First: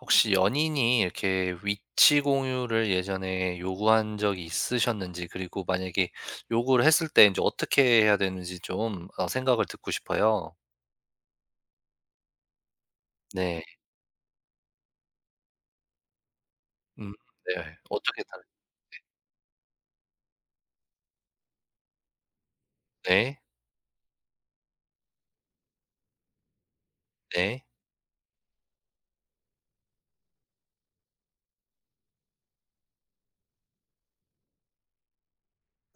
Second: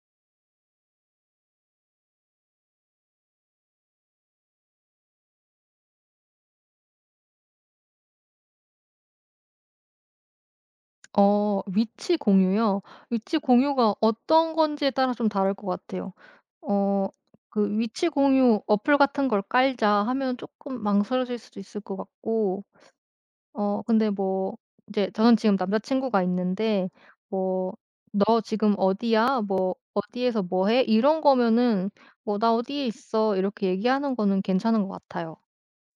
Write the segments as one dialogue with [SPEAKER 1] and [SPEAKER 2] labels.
[SPEAKER 1] 혹시 연인이 이렇게 위치 공유를 예전에 요구한 적이 있으셨는지, 그리고 만약에 요구를 했을 때 이제 어떻게 해야 되는지 좀 생각을 듣고 싶어요.
[SPEAKER 2] 어 위치 공유요? 위치
[SPEAKER 1] 네.
[SPEAKER 2] 공유가 어떤 건지에 따라 좀 다를 것 같아요. 어
[SPEAKER 1] 음.
[SPEAKER 2] 그
[SPEAKER 1] 네.
[SPEAKER 2] 위치
[SPEAKER 1] 어떻게 다.
[SPEAKER 2] 공유 어플 같은 걸 깔자 하면 조금 망설여질 수도 있을 것 같고
[SPEAKER 1] 네.
[SPEAKER 2] 어 근데 뭐 이제 저는 지금 남자 친구가 있는데
[SPEAKER 1] 네.
[SPEAKER 2] 뭐 "너 지금 어디야?" 뭐 "어디에서 뭐 해?" 이런 거면은 뭐 "나 어디에 있어." 이렇게 얘기하는 거는 괜찮은 것 같아요.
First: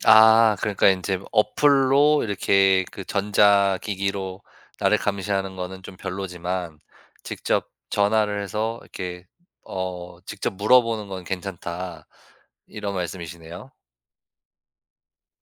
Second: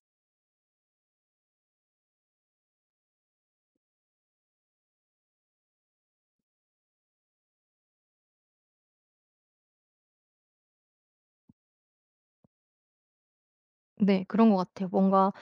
[SPEAKER 1] 아, 그러니까 이제 어플로 이렇게 그 전자기기로 나를 감시하는 거는 좀 별로지만, 직접 전화를 해서 이렇게 "직접 물어보는 건 괜찮다." 이런 말씀이시네요.
[SPEAKER 2] 네 그런 것 같아요. 뭔가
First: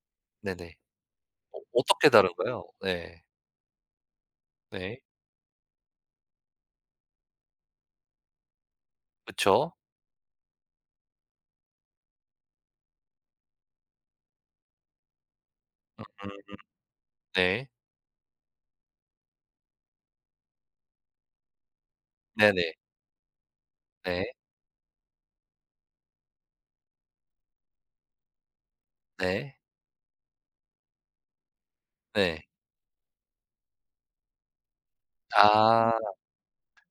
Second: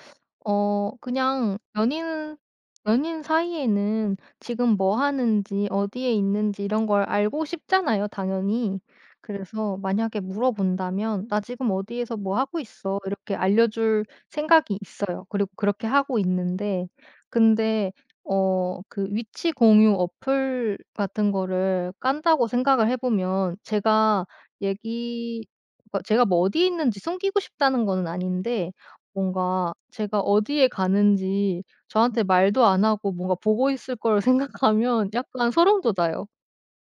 [SPEAKER 1] 네네.
[SPEAKER 2] 어 그냥
[SPEAKER 1] 어떻게
[SPEAKER 2] 연인
[SPEAKER 1] 다른가요? 네.
[SPEAKER 2] 연인 사이에는 지금 뭐
[SPEAKER 1] 네.
[SPEAKER 2] 하는지 어디에 있는지 이런 걸 알고 싶잖아요 당연히.
[SPEAKER 1] 그쵸.
[SPEAKER 2] 그래서 만약에 물어본다면 "나 지금 어디에서 뭐 하고 있어." 이렇게 알려줄 생각이 있어요. 그리고 그렇게 하고
[SPEAKER 1] 음.
[SPEAKER 2] 있는데
[SPEAKER 1] 네.
[SPEAKER 2] 근데 어 그 위치 공유 어플 같은 거를 깐다고
[SPEAKER 1] 네네.
[SPEAKER 2] 생각을 해 보면
[SPEAKER 1] 네.
[SPEAKER 2] 제가 얘기 그러니까 제가 뭐 어디에 있는지 숨기고 싶다는 거는 아닌데
[SPEAKER 1] 네.
[SPEAKER 2] 뭔가 제가 어디에 가는지 저한테
[SPEAKER 1] 네.
[SPEAKER 2] 말도 안 하고 뭔가 보고 있을 걸 생각하면 약간 소름
[SPEAKER 1] 아.
[SPEAKER 2] 돋아요.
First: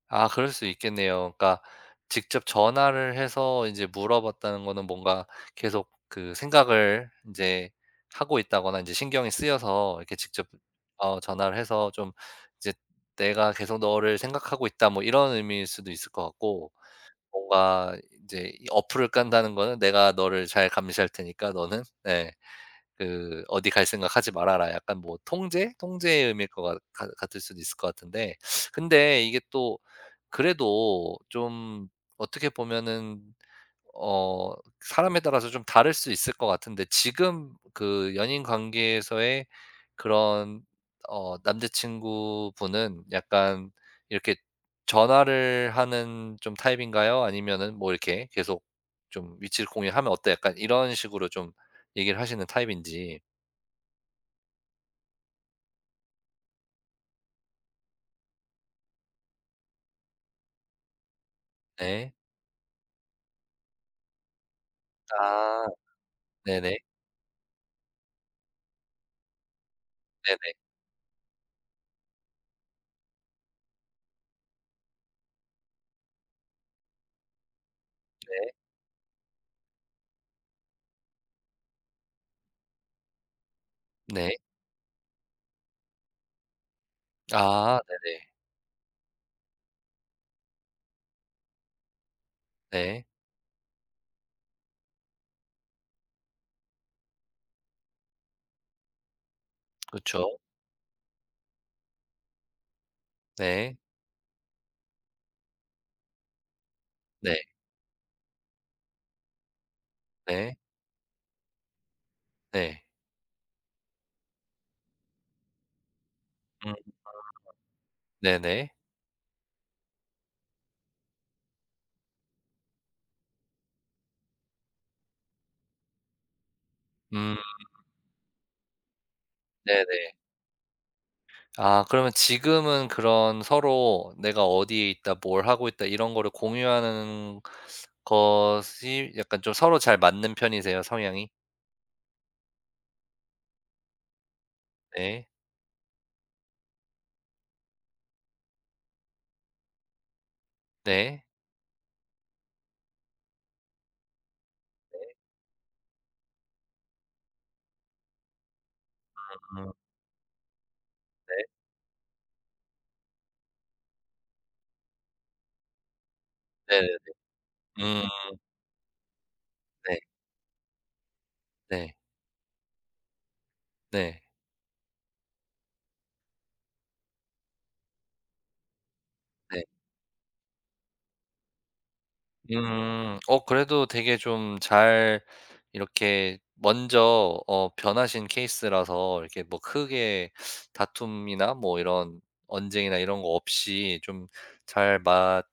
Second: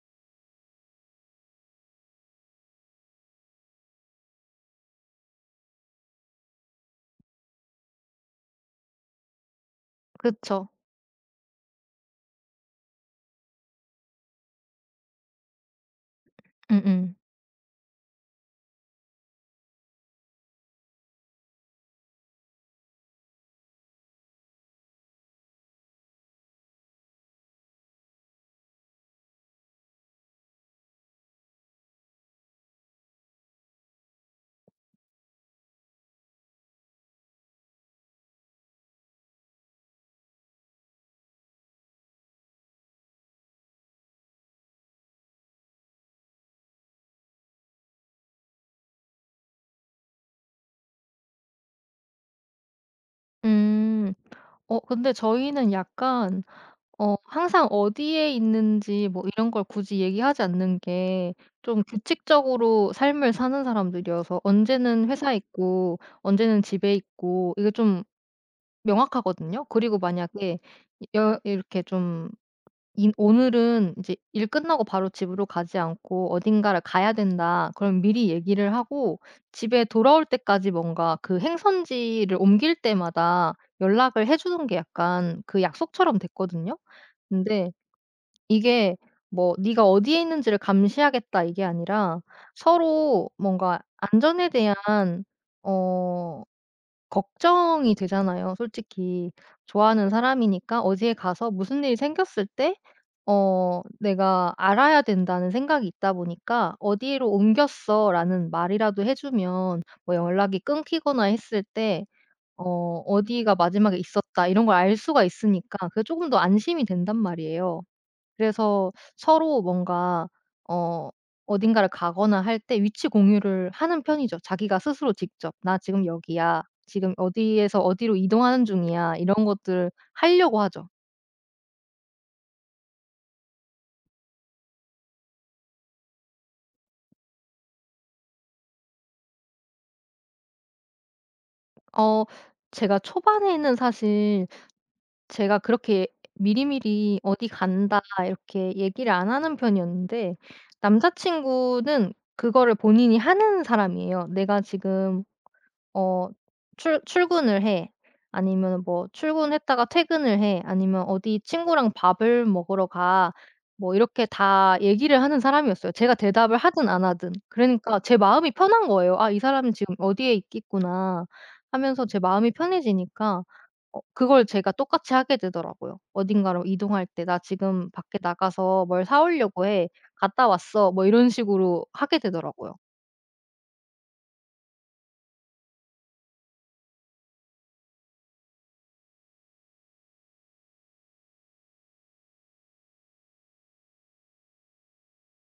[SPEAKER 1] 아, 그럴 수 있겠네요. 그러니까 직접 전화를 해서 이제 물어봤다는 거는 뭔가 계속 그 생각을 인제 하고 있다거나 인제 신경이 쓰여서 이렇게 직접
[SPEAKER 2] 그쵸.
[SPEAKER 1] 전화를 해서 좀 이제 "내가 계속 너를 생각하고 있다." 뭐 이런 의미일 수도 있을 것 같고,
[SPEAKER 2] 음음.
[SPEAKER 1] 뭔가 인제 이 어플을 깐다는 거는 "내가 너를 잘 감시할 테니까 너는" 네. 그 "어디 갈 생각하지 말아라." 약간 뭐 통제? 통제의 의미일 것 같 같 같을 수도 있을 것 같은데, 근데 이게 또 그래도 좀 어떻게 보면은 어 사람에 따라서 좀 다를 수 있을 것 같은데, 지금 그 연인 관계에서의 그런 남자친구분은 약간 이렇게 전화를 하는 좀 타입인가요? 아니면은 뭐 이렇게 계속 좀 "위치를 공유하면 어때?" 약간 이런 식으로 좀 얘기를 하시는 타입인지.
[SPEAKER 2] 음. 어 근데 저희는 약간 어 항상 어디에 있는지 뭐 이런 걸 굳이 얘기하지 않는 게 좀
[SPEAKER 1] 네.
[SPEAKER 2] 규칙적으로 삶을 사는 사람들이어서 언제는 회사에
[SPEAKER 1] 아,
[SPEAKER 2] 있고 언제는
[SPEAKER 1] 네네.
[SPEAKER 2] 집에 있고 이게 좀 명확하거든요. 그리고
[SPEAKER 1] 네네네.
[SPEAKER 2] 만약에 여 이렇게 좀 이 오늘은 이제 일 끝나고 바로 집으로 가지 않고 어딘가를 가야 된다. 그럼 미리 얘기를 하고 집에 돌아올 때까지 뭔가 그 행선지를 옮길 때마다 연락을
[SPEAKER 1] 네.
[SPEAKER 2] 해 주는 게 약간 그 약속처럼 됐거든요. 근데
[SPEAKER 1] 아, 네네.
[SPEAKER 2] 이게 뭐 "네가 어디에 있는지를 감시하겠다." 이게 아니라
[SPEAKER 1] 네.
[SPEAKER 2] 서로 뭔가 안전에 대한 어 걱정이 되잖아요 솔직히. 좋아하는
[SPEAKER 1] 그쵸.
[SPEAKER 2] 사람이니까 어디에 가서 무슨 일이 생겼을 때
[SPEAKER 1] 네.
[SPEAKER 2] 어 내가 알아야 된다는 생각이 있다 보니까 "어디로
[SPEAKER 1] 네.
[SPEAKER 2] 옮겼어."라는 말이라도 해 주면 뭐
[SPEAKER 1] 네.
[SPEAKER 2] 연락이 끊기거나 했을 때
[SPEAKER 1] 네.
[SPEAKER 2] 어 '어디가 마지막에 있었다.' 이런 걸 알 수가 있으니까 그게 조금 더
[SPEAKER 1] 음.
[SPEAKER 2] 안심이 된단 말이에요.
[SPEAKER 1] 네네.
[SPEAKER 2] 그래서 서로 뭔가 어 어딘가를 가거나 할 때 위치 공유를 하는 편이죠. 자기가 스스로 직접 "나 지금 여기야. 지금
[SPEAKER 1] 음.
[SPEAKER 2] 어디에서 어디로 이동하는 중이야." 이런 것들을
[SPEAKER 1] 네네.
[SPEAKER 2] 하려고 하죠.
[SPEAKER 1] 아, 그러면 지금은 그런 서로 "내가 어디에 있다. 뭘 하고 있다." 이런 거를 공유하는 것이 약간 좀 서로 잘 맞는 편이세요, 성향이?
[SPEAKER 2] 어 제가 초반에는 사실
[SPEAKER 1] 네.
[SPEAKER 2] 제가 그렇게 미리미리 "어디 간다." 이렇게 얘기를 안 하는 편이었는데 남자
[SPEAKER 1] 네.
[SPEAKER 2] 친구는 그거를 본인이 하는 사람이에요. "내가
[SPEAKER 1] 네.
[SPEAKER 2] 지금 어 출 출근을 해. 아니면 뭐
[SPEAKER 1] 음.
[SPEAKER 2] 출근했다가 퇴근을 해. 아니면
[SPEAKER 1] 네.
[SPEAKER 2] 어디 친구랑 밥을 먹으러 가. 뭐 이렇게 다 얘기를 하는 사람이었어요. 제가 대답을
[SPEAKER 1] 네네.
[SPEAKER 2] 하든 안 하든. 그러니까
[SPEAKER 1] 음.
[SPEAKER 2] 제 마음이 편한 거예요. '아 이 사람은 지금
[SPEAKER 1] 네.
[SPEAKER 2] 어디에 있겠구나.'
[SPEAKER 1] 네.
[SPEAKER 2] 하면서 제 마음이 편해지니까 어
[SPEAKER 1] 네.
[SPEAKER 2] 그걸 제가 똑같이 하게 되더라고요. 어딘가로 이동할 때 "나 지금 밖에 나가서 뭘 사
[SPEAKER 1] 네.
[SPEAKER 2] 오려고 해. 갔다 왔어." 뭐 이런 식으로 하게 되더라고요.
[SPEAKER 1] 음. 그래도 되게 좀 잘 이렇게 먼저 변하신 케이스라서 이렇게 뭐 크게 다툼이나 뭐 이런 언쟁이나 이런 거 없이 좀 잘 맞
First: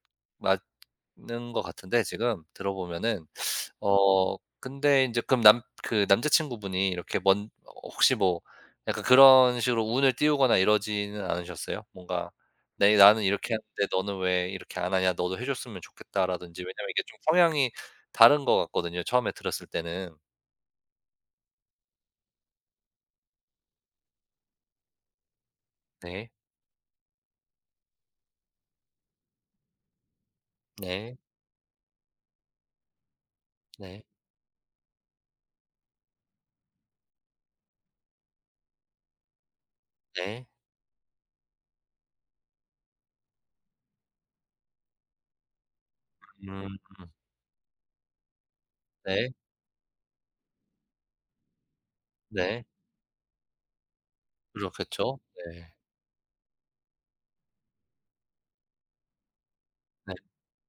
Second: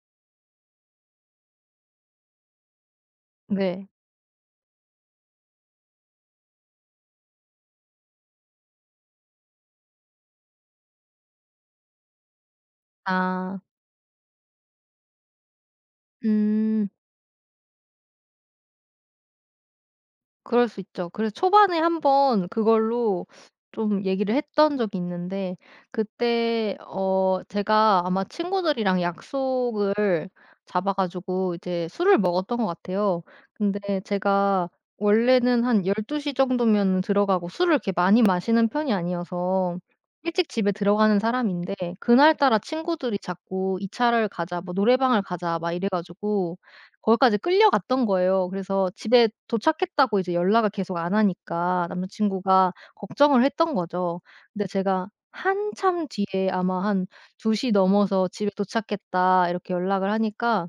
[SPEAKER 1] 맞는 것 같은데 지금 들어보면은.
[SPEAKER 2] 네.
[SPEAKER 1] 근데 인제 그럼 남 그 남자친구분이 이렇게 먼 어 혹시 뭐 약간 그런 식으로 운을 띄우거나 이러지는 않으셨어요? 뭔가 "내 나는 이렇게
[SPEAKER 2] 아.
[SPEAKER 1] 하는데 너는 왜 이렇게 안 하냐. 너도 해 줬으면 좋겠다."라든지.
[SPEAKER 2] 음.
[SPEAKER 1] 왜냐면 이게 좀 성향이 다른 것 같거든요, 처음에 들었을 때는.
[SPEAKER 2] 그럴 수 있죠. 그래서 초반에 한번 그걸로 좀 얘기를 했던 적이 있는데
[SPEAKER 1] 네.
[SPEAKER 2] 그때 어 제가 아마 친구들이랑 약속을 잡아
[SPEAKER 1] 네.
[SPEAKER 2] 가지고 이제 술을 먹었던 것 같아요. 근데
[SPEAKER 1] 네.
[SPEAKER 2] 제가 원래는 한 12시 정도면 들어가고 술을 이렇게 많이 마시는 편이 아니어서
[SPEAKER 1] 네.
[SPEAKER 2] 일찍 집에 들어가는 사람인데 그날따라 친구들이 자꾸 "2 차를 가자." 뭐 "노래방을 가자." 막 이래 가지고
[SPEAKER 1] 음.
[SPEAKER 2] 거기까지 끌려갔던 거예요. 그래서 집에
[SPEAKER 1] 네.
[SPEAKER 2] 도착했다고 이제 연락을 계속 안 하니까 남자
[SPEAKER 1] 네.
[SPEAKER 2] 친구가 걱정을 했던 거죠. 근데 제가
[SPEAKER 1] 그렇겠죠. 네.
[SPEAKER 2] 한참 뒤에 아마 한 2시 넘어서 "집에 도착했다." 이렇게 연락을
[SPEAKER 1] 네.
[SPEAKER 2] 하니까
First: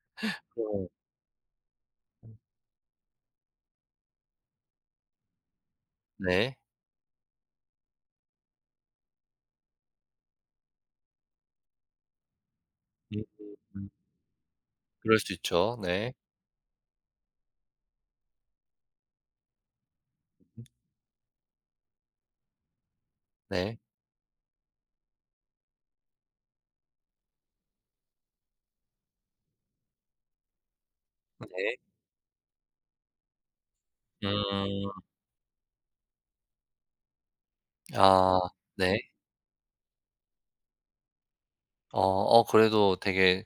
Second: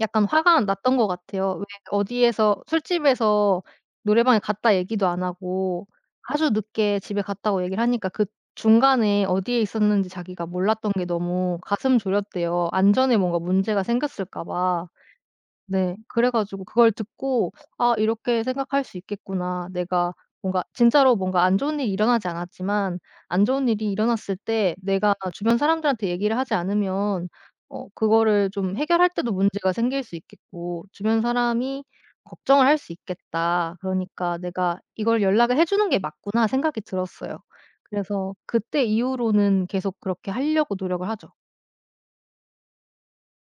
[SPEAKER 2] 약간 화가
[SPEAKER 1] 어.
[SPEAKER 2] 났던 것 같아요. 왜
[SPEAKER 1] 네. 음.
[SPEAKER 2] 어디에서 술집에서 노래방에 갔다 얘기도 안 하고 아주
[SPEAKER 1] 네.
[SPEAKER 2] 늦게 집에 갔다고 얘기를 하니까 그 중간에 어디에 있었는지 자기가 몰랐던 게 너무 가슴 졸였대요. 안전에 뭔가 문제가
[SPEAKER 1] 음음.
[SPEAKER 2] 생겼을까 봐.
[SPEAKER 1] 그럴 수 있죠.
[SPEAKER 2] 네.
[SPEAKER 1] 네.
[SPEAKER 2] 그래 가지고 그걸 듣고 '아 이렇게 생각할 수 있겠구나. 내가 뭔가 진짜로 뭔가 안 좋은 일이 일어나지 않았지만 안 좋은
[SPEAKER 1] 네.
[SPEAKER 2] 일이 일어났을 때 내가 주변 사람들한테 얘기를 하지 않으면 어 그거를 좀 해결할 때도 문제가 생길 수 있겠고 주변
[SPEAKER 1] 네.
[SPEAKER 2] 사람이 걱정을 할 수 있겠다. 그러니까 내가
[SPEAKER 1] 음.
[SPEAKER 2] 이걸 연락을 해 주는 게 맞구나.' 생각이 들었어요. 그래서
[SPEAKER 1] 아.
[SPEAKER 2] 그때
[SPEAKER 1] 네.
[SPEAKER 2] 이후로는 계속 그렇게 하려고 노력을 하죠.
[SPEAKER 1] 그래도 되게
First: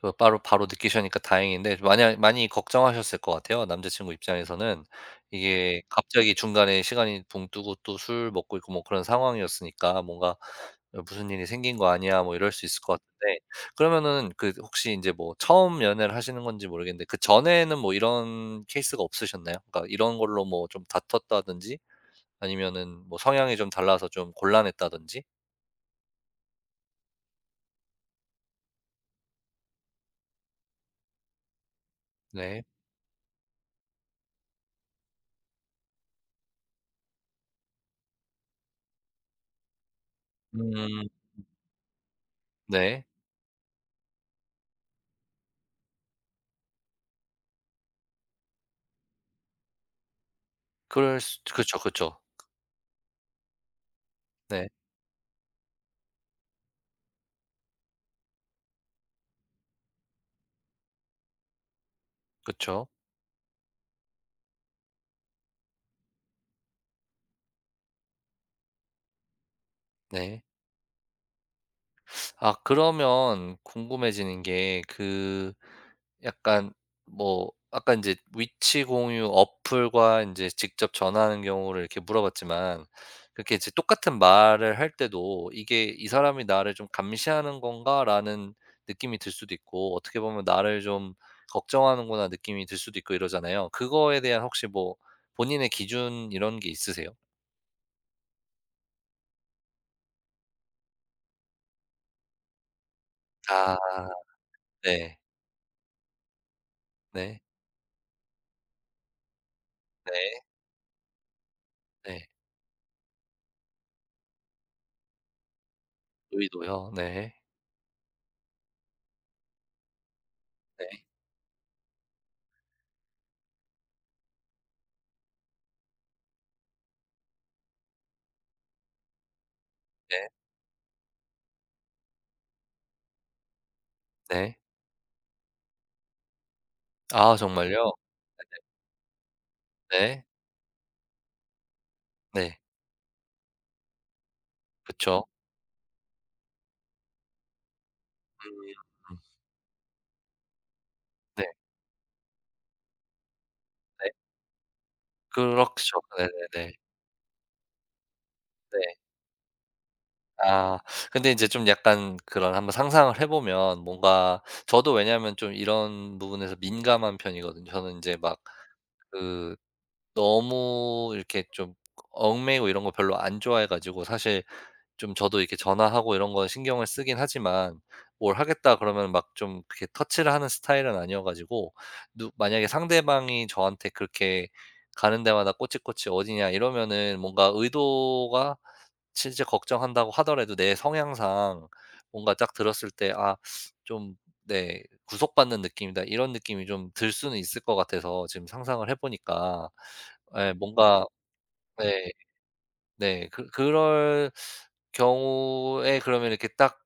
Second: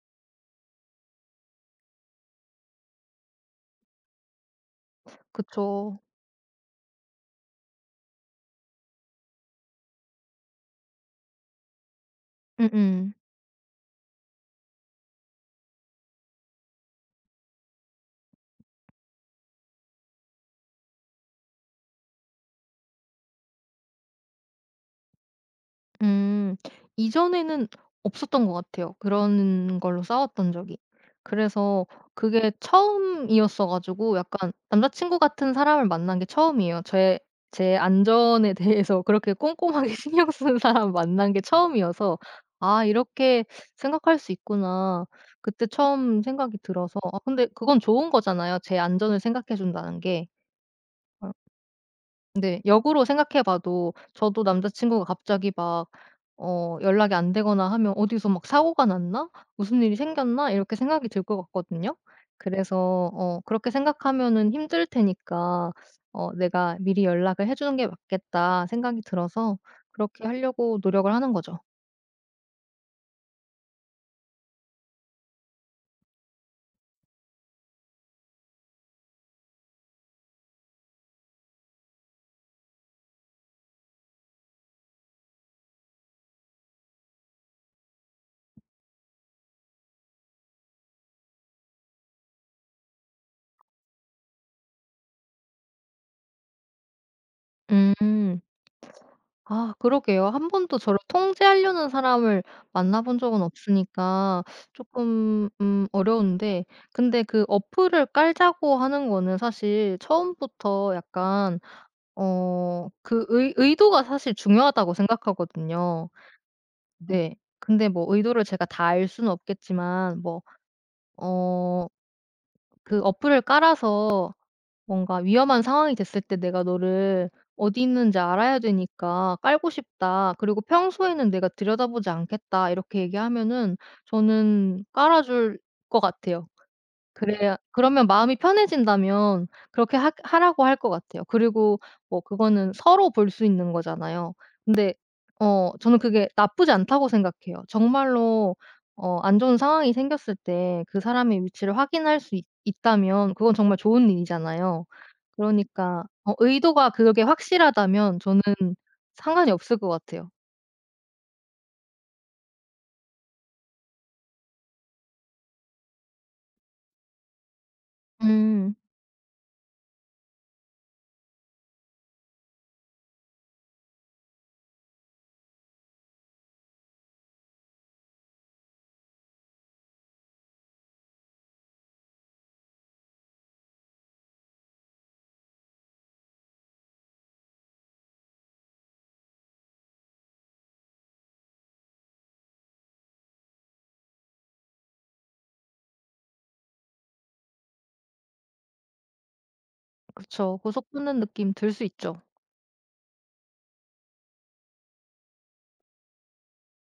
[SPEAKER 1] 그 바로 바로 느끼셨으니까 다행인데, 만약 많이 걱정하셨을 것 같아요. 남자친구 입장에서는. 이게
[SPEAKER 2] 그쵸.
[SPEAKER 1] 갑자기 중간에 시간이 붕 뜨고 또 술 먹고 있고 뭐 그런 상황이었으니까 뭔가 무슨 일이 생긴 거 아니야?' 뭐 이럴 수 있을 것
[SPEAKER 2] 음음.
[SPEAKER 1] 같은데. 그러면은 그 혹시 이제 뭐 처음 연애를 하시는 건지 모르겠는데 그전에는 뭐 이런 케이스가 없으셨나요? 그러니까 이런 걸로 뭐 좀 다퉜다든지, 아니면은 뭐 성향이 좀 달라서 좀 곤란했다든지?
[SPEAKER 2] 음. 이전에는 없었던 것 같아요, 그런 걸로 싸웠던 적이. 그래서 그게
[SPEAKER 1] 네.
[SPEAKER 2] 처음이었어 가지고 약간 남자 친구 같은 사람을 만난 게 처음이에요. 제 안전에 대해서 그렇게 꼼꼼하게 신경 쓰는 사람
[SPEAKER 1] 음.
[SPEAKER 2] 만난 게 처음이어서 '아
[SPEAKER 1] 네.
[SPEAKER 2] 이렇게 생각할 수 있구나.' 그때 처음 생각이 들어서 아 근데 그건 좋은 거잖아요, 제 안전을 생각해 준다는 게.
[SPEAKER 1] 그럴
[SPEAKER 2] 어
[SPEAKER 1] 수 그쵸, 그쵸.
[SPEAKER 2] 근데 역으로 생각해 봐도 저도
[SPEAKER 1] 네.
[SPEAKER 2] 남자 친구가 갑자기 막 어 연락이 안 되거나 하면 '어디서 막 사고가 났나? 무슨 일이 생겼나?' 이렇게 생각이 들 것 같거든요. 그래서
[SPEAKER 1] 그쵸.
[SPEAKER 2] 어 그렇게 생각하면은 힘들 테니까 어 '내가 미리 연락을 해 주는 게 맞겠다.' 생각이 들어서 그렇게
[SPEAKER 1] 네.
[SPEAKER 2] 하려고 노력을 하는 거죠.
[SPEAKER 1] 아, 그러면 궁금해지는 게 그 약간 뭐 아까 인제 위치 공유 어플과 인제 직접 전화하는 경우를 이렇게 물어봤지만, 그렇게 이제 똑같은 말을 할 때도 이게 '이 사람이 나를 좀 감시하는 건가?'라는 느낌이 들 수도 있고, 어떻게 보면 '나를 좀 걱정하는구나.' 느낌이 들 수도 있고 이러잖아요. 그거에 대한 혹시 뭐 본인의 기준 이런 게 있으세요?
[SPEAKER 2] 음. 아 그러게요. 한 번도 저를 통제하려는 사람을 만나 본 적은
[SPEAKER 1] 아.
[SPEAKER 2] 없으니까
[SPEAKER 1] 네.
[SPEAKER 2] 조금 어려운데 근데
[SPEAKER 1] 네.
[SPEAKER 2] 그 어플을 깔자고 하는 거는 사실
[SPEAKER 1] 네.
[SPEAKER 2] 처음부터 약간
[SPEAKER 1] 네.
[SPEAKER 2] 어 그 의 의도가 사실 중요하다고 생각하거든요.
[SPEAKER 1] 여의도요.
[SPEAKER 2] 네.
[SPEAKER 1] 네.
[SPEAKER 2] 네. 근데 뭐 의도를 제가 다 알 수는 없겠지만 뭐
[SPEAKER 1] 네.
[SPEAKER 2] 어 그 어플을 깔아서 뭔가 위험한 상황이 됐을 때 내가 너를 어디 있는지 알아야 되니까 깔고
[SPEAKER 1] 네.
[SPEAKER 2] 싶다. 그리고 평소에는 내가 들여다보지 않겠다. 이렇게 얘기하면은
[SPEAKER 1] 네.
[SPEAKER 2] 저는 깔아 줄 것 같아요.
[SPEAKER 1] 아,
[SPEAKER 2] 그래야
[SPEAKER 1] 정말요?
[SPEAKER 2] 그러면 마음이 편해진다면 그렇게 하
[SPEAKER 1] 네.
[SPEAKER 2] 하라고 할 것 같아요. 그리고 뭐
[SPEAKER 1] 네.
[SPEAKER 2] 그거는 서로 볼 수 있는 거잖아요. 근데
[SPEAKER 1] 그쵸.
[SPEAKER 2] 어 저는 그게 나쁘지 않다고 생각해요. 정말로
[SPEAKER 1] 음.
[SPEAKER 2] 어 안 좋은 상황이 생겼을 때 그
[SPEAKER 1] 네.
[SPEAKER 2] 사람의 위치를 확인할 수 있 있다면 그건 정말 좋은
[SPEAKER 1] 네.
[SPEAKER 2] 일이잖아요.
[SPEAKER 1] 그렇죠.
[SPEAKER 2] 그러니까 어
[SPEAKER 1] 네네네.
[SPEAKER 2] 의도가 그게 확실하다면 저는
[SPEAKER 1] 네.
[SPEAKER 2] 상관이 없을 것 같아요.
[SPEAKER 1] 아, 근데 인제 좀 약간 그런 한번 상상을 해 보면, 뭔가 저도 왜냐하면 좀 이런 부분에서 민감한 편이거든요. 저는 인제 막
[SPEAKER 2] 음.
[SPEAKER 1] 그 너무 이렇게 좀 얽매이고 이런 거 별로 안 좋아해 가지고, 사실 좀 저도 이렇게 전화하고 이런 건 신경을 쓰긴 하지만 "뭘 하겠다." 그러면 막 좀 그렇게 터치를 하는 스타일은 아니어 가지고, 누 만약에 상대방이 저한테 그렇게 가는 데마다 꼬치꼬치 "어디냐?" 이러면은, 뭔가 의도가 진짜 걱정한다고 하더라도 내 성향상 뭔가 딱 들었을 때 좀 네 구속받는 느낌이다.' 이런 느낌이 좀 들 수는 있을 것 같아서 지금 상상을 해 보니까. 예,
[SPEAKER 2] 그쵸. 고속
[SPEAKER 1] 뭔가.
[SPEAKER 2] 붙는 느낌 들 수
[SPEAKER 1] 네.
[SPEAKER 2] 있죠.
[SPEAKER 1] 네. 그럴 경우에 그러면 이렇게 딱,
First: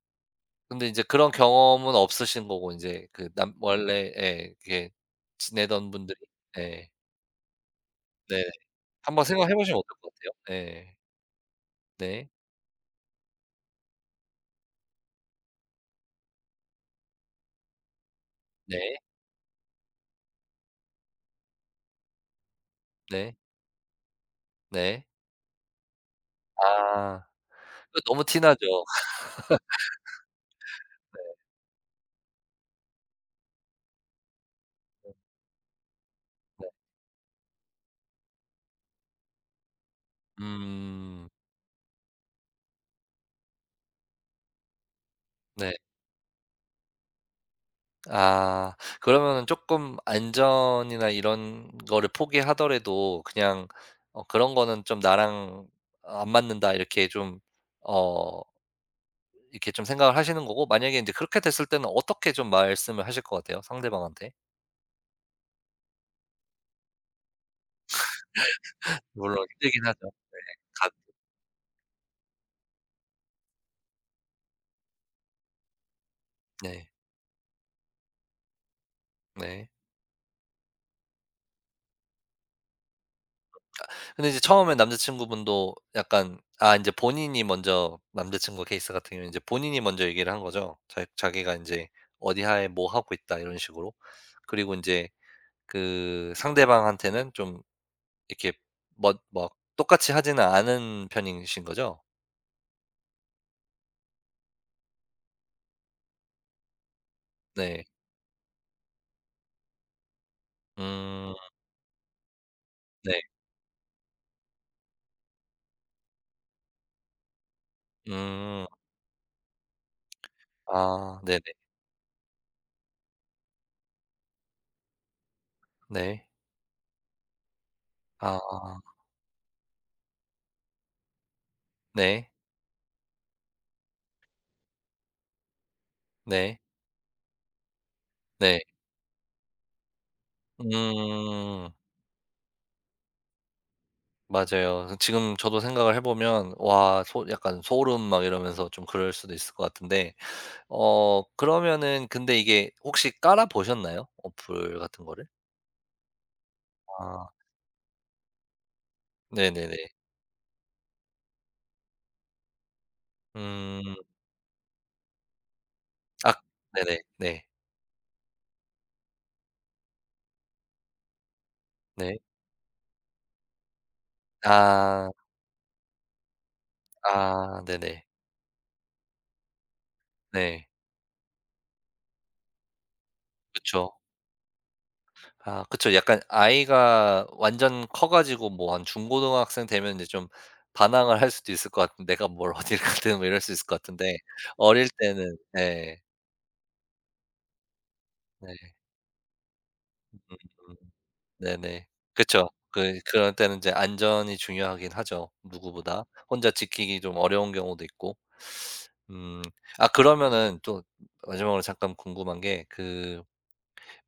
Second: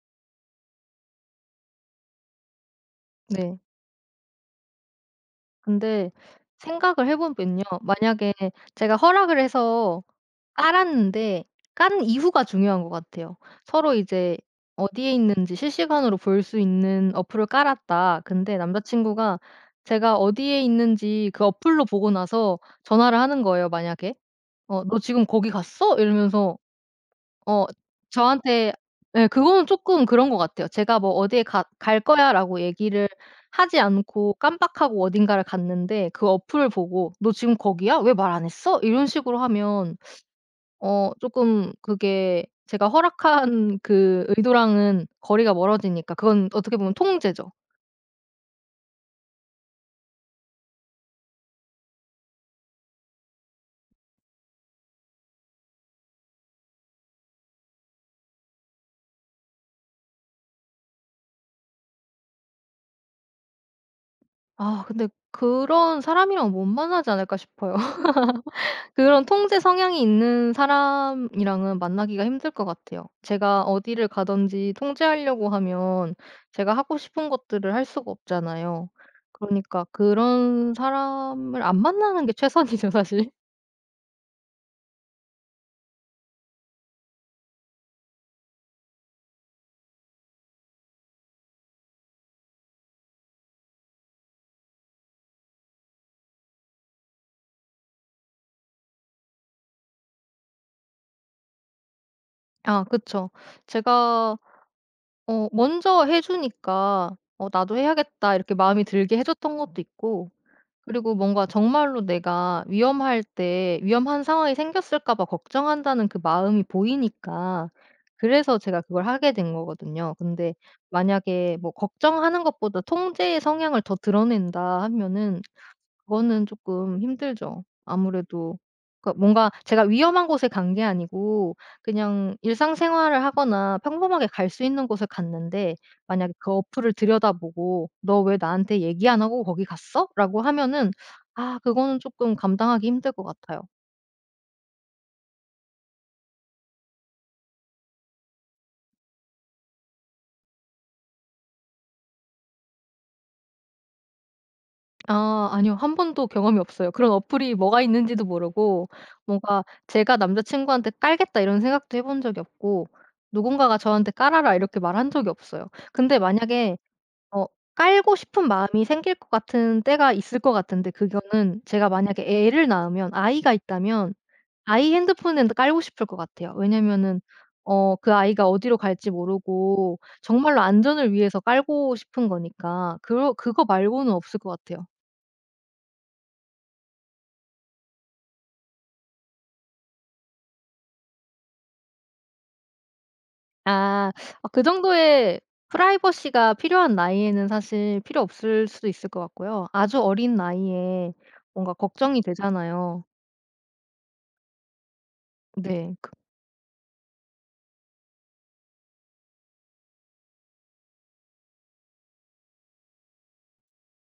[SPEAKER 1] 근데 이제 그런 경험은 없으신 거고 인제 그 남
[SPEAKER 2] 네.
[SPEAKER 1] 원래 예렇게 지내던
[SPEAKER 2] 근데
[SPEAKER 1] 분들이. 네.
[SPEAKER 2] 생각을 해 보면요. 만약에
[SPEAKER 1] 네.
[SPEAKER 2] 제가
[SPEAKER 1] 한번
[SPEAKER 2] 허락을
[SPEAKER 1] 생각해 보시면 어떨
[SPEAKER 2] 해서
[SPEAKER 1] 것 같아요? 예.
[SPEAKER 2] 깔았는데 깐
[SPEAKER 1] 네.
[SPEAKER 2] 이후가 중요한 것 같아요. 서로 이제 어디에 있는지 실시간으로 볼 수 있는 어플을 깔았다. 근데 남자
[SPEAKER 1] 네.
[SPEAKER 2] 친구가 제가 어디에 있는지 그 어플로 보고 나서 전화를
[SPEAKER 1] 네.
[SPEAKER 2] 하는 거예요 만약에. "어 너
[SPEAKER 1] 네.
[SPEAKER 2] 지금 거기 갔어?" 이러면서
[SPEAKER 1] 아.
[SPEAKER 2] 어
[SPEAKER 1] 그, 너무 티 나죠.
[SPEAKER 2] 저한테 예 그거는 쪼끔 그런 것 같아요. 제가 뭐 "어디에 가 갈 거야."라고 얘기를 하지 않고 깜빡하고 어딘가를 갔는데 그
[SPEAKER 1] 네.
[SPEAKER 2] 어플을 보고 "너 지금 거기야? 왜 말 안 했어?" 이런 식으로 하면 어
[SPEAKER 1] 음.
[SPEAKER 2] 쪼끔 그게 제가 허락한 그 의도랑은 거리가
[SPEAKER 1] 네.
[SPEAKER 2] 멀어지니까 그건 어떻게 보면 통제죠.
[SPEAKER 1] 아. 그러면은 쪼끔 안전이나 이런 거를 포기하더라도 그냥 '그런 거는 좀 나랑 안 맞는다.' 이렇게 좀어 이렇게 좀 생각을 하시는 거고, 만약에 인제 그렇게 됐을 때는 어떻게 좀 말씀을 하실 것 같아요, 상대방한테?
[SPEAKER 2] 아 근데 그런 사람이랑 못 만나지 않을까 싶어요. 그런
[SPEAKER 1] 물론
[SPEAKER 2] 통제
[SPEAKER 1] 힘들긴
[SPEAKER 2] 성향이
[SPEAKER 1] 하죠.
[SPEAKER 2] 있는
[SPEAKER 1] 가.
[SPEAKER 2] 사람이랑은 만나기가 힘들 것 같아요. 제가 어디를 가든지 통제하려고 하면 제가
[SPEAKER 1] 네.
[SPEAKER 2] 하고 싶은 것들을 할 수가 없잖아요.
[SPEAKER 1] 네.
[SPEAKER 2] 그러니까 그런 사람을 안 만나는 게 최선이죠, 사실.
[SPEAKER 1] 근데 이제 처음에 남자친구분도 약간 인제 본인이 먼저, 남자친구 케이스 같은 경우에는 이제 본인이 먼저 얘기를 한 거죠. 자 자기가 인제 "어디 하에 뭐 하고 있다." 이런 식으로. 그리고 인제 그 상대방한테는 좀 이렇게 뭐 막 똑같이 하지는 않은 편이신 거죠?
[SPEAKER 2] 아 그쵸. 제가 어 먼저 해 주니까 '어 나도
[SPEAKER 1] 네.
[SPEAKER 2] 해야겠다.' 이렇게 마음이 들게 해 줬던 것도 있고 그리고
[SPEAKER 1] 음.
[SPEAKER 2] 뭔가 정말로 내가
[SPEAKER 1] 네.
[SPEAKER 2] 위험할 때 위험한 상황이 생겼을까 봐 걱정한다는 그 마음이 보이니까 그래서
[SPEAKER 1] 음.
[SPEAKER 2] 제가 그걸 하게 된 거거든요. 근데
[SPEAKER 1] 아, 네네.
[SPEAKER 2] 만약에 뭐 '걱정하는 것보다 통제의 성향을 더 드러낸다.' 하면은
[SPEAKER 1] 네.
[SPEAKER 2] 그거는 조금 힘들죠.
[SPEAKER 1] 아,
[SPEAKER 2] 아무래도 그러니까 뭔가 제가 위험한 곳에 간 게 아니고
[SPEAKER 1] 네.
[SPEAKER 2] 그냥 일상생활을 하거나 평범하게 갈 수 있는 곳을 갔는데 만약에 그
[SPEAKER 1] 네.
[SPEAKER 2] 어플을 들여다보고 "너 왜
[SPEAKER 1] 네.
[SPEAKER 2] 나한테 얘기 안 하고 거기 갔어?" 라고 하면은 아
[SPEAKER 1] 음.
[SPEAKER 2] 그거는 조금 감당하기 힘들 것 같아요.
[SPEAKER 1] 맞아요. 지금 저도 생각을 해 보면 와 소 약간 소름 막 이러면서 좀 그럴 수도 있을 것 같은데. 그러면은 근데 이게 혹시 깔아 보셨나요? 어플 같은 거를?
[SPEAKER 2] 아 아니요. 한 번도 경험이 없어요. 그런
[SPEAKER 1] 아,
[SPEAKER 2] 어플이 뭐가 있는지도 모르고 뭔가
[SPEAKER 1] 네네네.
[SPEAKER 2] 제가 남자 친구한테 "깔겠다." 이런 생각도 해본 적이 없고 누군가가
[SPEAKER 1] 음.
[SPEAKER 2] 저한테 "깔아라." 이렇게 말한 적이 없어요. 근데
[SPEAKER 1] 아,
[SPEAKER 2] 만약에
[SPEAKER 1] 네네. 네.
[SPEAKER 2] 어 깔고 싶은 마음이 생길 것 같은 때가 있을 것 같은데 그거는 제가
[SPEAKER 1] 네.
[SPEAKER 2] 만약에 애를 낳으면 아이가 있다면 아이
[SPEAKER 1] 아.
[SPEAKER 2] 핸드폰은 깔고 싶을 것 같아요. 왜냐면은
[SPEAKER 1] 아,
[SPEAKER 2] 어
[SPEAKER 1] 네네.
[SPEAKER 2] 그 아이가 어디로 갈지 모르고 정말로
[SPEAKER 1] 네.
[SPEAKER 2] 안전을 위해서 깔고 싶은 거니까 그러 그거
[SPEAKER 1] 그쵸.
[SPEAKER 2] 말고는 없을 것 같아요.
[SPEAKER 1] 아, 그쵸. 약간 아이가 완전 커 가지고 뭐 한 중고등학생 되면 이제 좀 반항을 할 수도 있을 것 같은데, '내가 뭘 어딜 가든.' 뭐 이럴 수 있을 것
[SPEAKER 2] 아.
[SPEAKER 1] 같은데.
[SPEAKER 2] 아 그
[SPEAKER 1] 어릴 때는
[SPEAKER 2] 정도의
[SPEAKER 1] 네.
[SPEAKER 2] 프라이버시가 필요한 나이에는 사실 필요
[SPEAKER 1] 네.
[SPEAKER 2] 없을 수도 있을 것 같고요. 아주 어린
[SPEAKER 1] 음.
[SPEAKER 2] 나이에 뭔가
[SPEAKER 1] 네네.
[SPEAKER 2] 걱정이
[SPEAKER 1] 그쵸. 그
[SPEAKER 2] 되잖아요.
[SPEAKER 1] 그런 때는 이제 안전이 중요하긴 하죠,
[SPEAKER 2] 네.
[SPEAKER 1] 누구보다. 혼자 지키기 좀 어려운 경우도 있고. 음. 아, 그러면은 또 마지막으로 잠깐 궁금한 게그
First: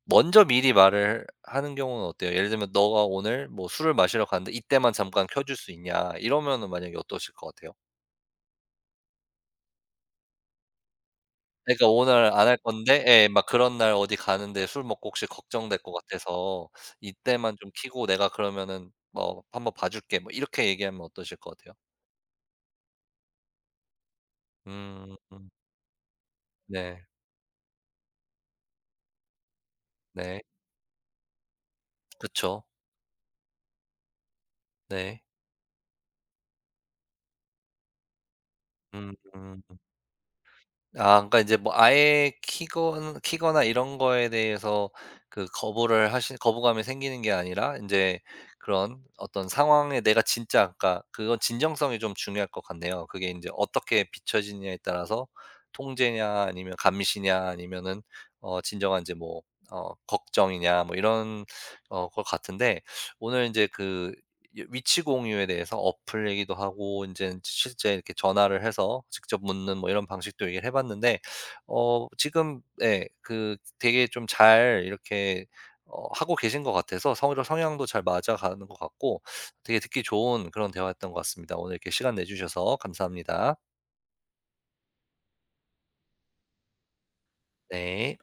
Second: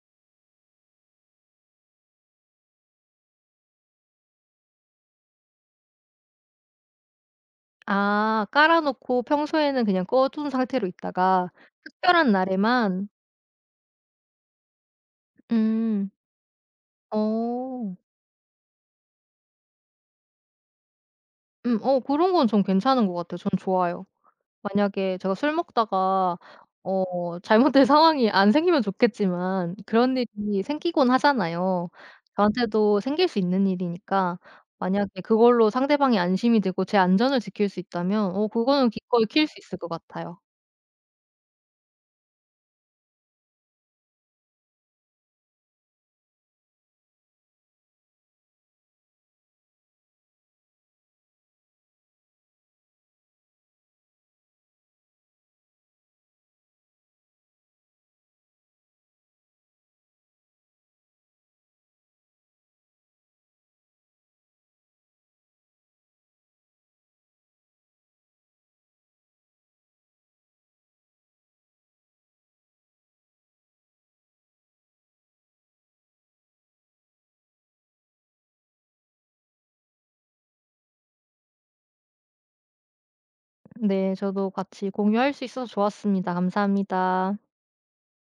[SPEAKER 1] 먼저 미리 말을 하는 경우는 어때요? 예를 들면 "너가 오늘 뭐 술을 마시러 가는데 이때만 잠깐 켜줄 수 있냐?" 이러면은 만약에 어떠실 것 같아요?
[SPEAKER 2] 아 깔아 놓고 평소에는 그냥 꺼둔 상태로 있다가
[SPEAKER 1] 그러니까 "오늘
[SPEAKER 2] 특별한
[SPEAKER 1] 안 할 건데"
[SPEAKER 2] 날에만
[SPEAKER 1] 예 막 "그런 날 어디 가는데 술 먹고 혹시 걱정될 것
[SPEAKER 2] 음.
[SPEAKER 1] 같아서 이때만 좀
[SPEAKER 2] 어.
[SPEAKER 1] 켜고, 내가 그러면은 뭐 한번 봐 줄게." 뭐 이렇게 얘기하면 어떠실 것 같아요?
[SPEAKER 2] 어 그런 건 전 괜찮은 것 같아요. 전 좋아요.
[SPEAKER 1] 음.
[SPEAKER 2] 만약에 제가
[SPEAKER 1] 음.
[SPEAKER 2] 술 먹다가
[SPEAKER 1] 네.
[SPEAKER 2] 어 잘못된 상황이 안 생기면 좋겠지만 그런
[SPEAKER 1] 네.
[SPEAKER 2] 일이 생기곤 하잖아요.
[SPEAKER 1] 그쵸.
[SPEAKER 2] 저한테도 생길 수 있는 일이니까 만약에
[SPEAKER 1] 네.
[SPEAKER 2] 그걸로 상대방이 안심이 되고 제 안전을 지킬 수 있다면 어 그거는
[SPEAKER 1] 음.
[SPEAKER 2] 기꺼이 킬 수
[SPEAKER 1] 음.
[SPEAKER 2] 있을 것 같아요.
[SPEAKER 1] 아, 그러니까 이제 뭐 아예 키나 키거나 이런 거에 대해서 그 거부를 하신, 거부감이 생기는 게 아니라 이제 그런 어떤 상황에 내가 진짜. 아까 그건 진정성이 좀 중요할 것 같네요. 그게 이제 어떻게 비춰지느냐에 따라서 통제냐, 아니면 감시냐, 아니면은 진정한 이제 뭐 걱정이냐, 뭐 이런 것 같은데. 오늘 이제그 위치 공유에 대해서 어플 얘기도 하고, 이제 실제 이렇게 전화를 해서 직접 묻는 뭐 이런 방식도 얘기를 해 봤는데, 지금 예 그 되게 좀 잘 이렇게 하고 계신 것 같아서 성 성향도 잘 맞아가는 것 같고, 되게 듣기 좋은 그런 대화였던 것 같습니다. 오늘 이렇게 시간 내 주셔서 감사합니다.
[SPEAKER 2] 네 저도 같이 공유할 수 있어서 좋았습니다. 감사합니다.
[SPEAKER 1] 네.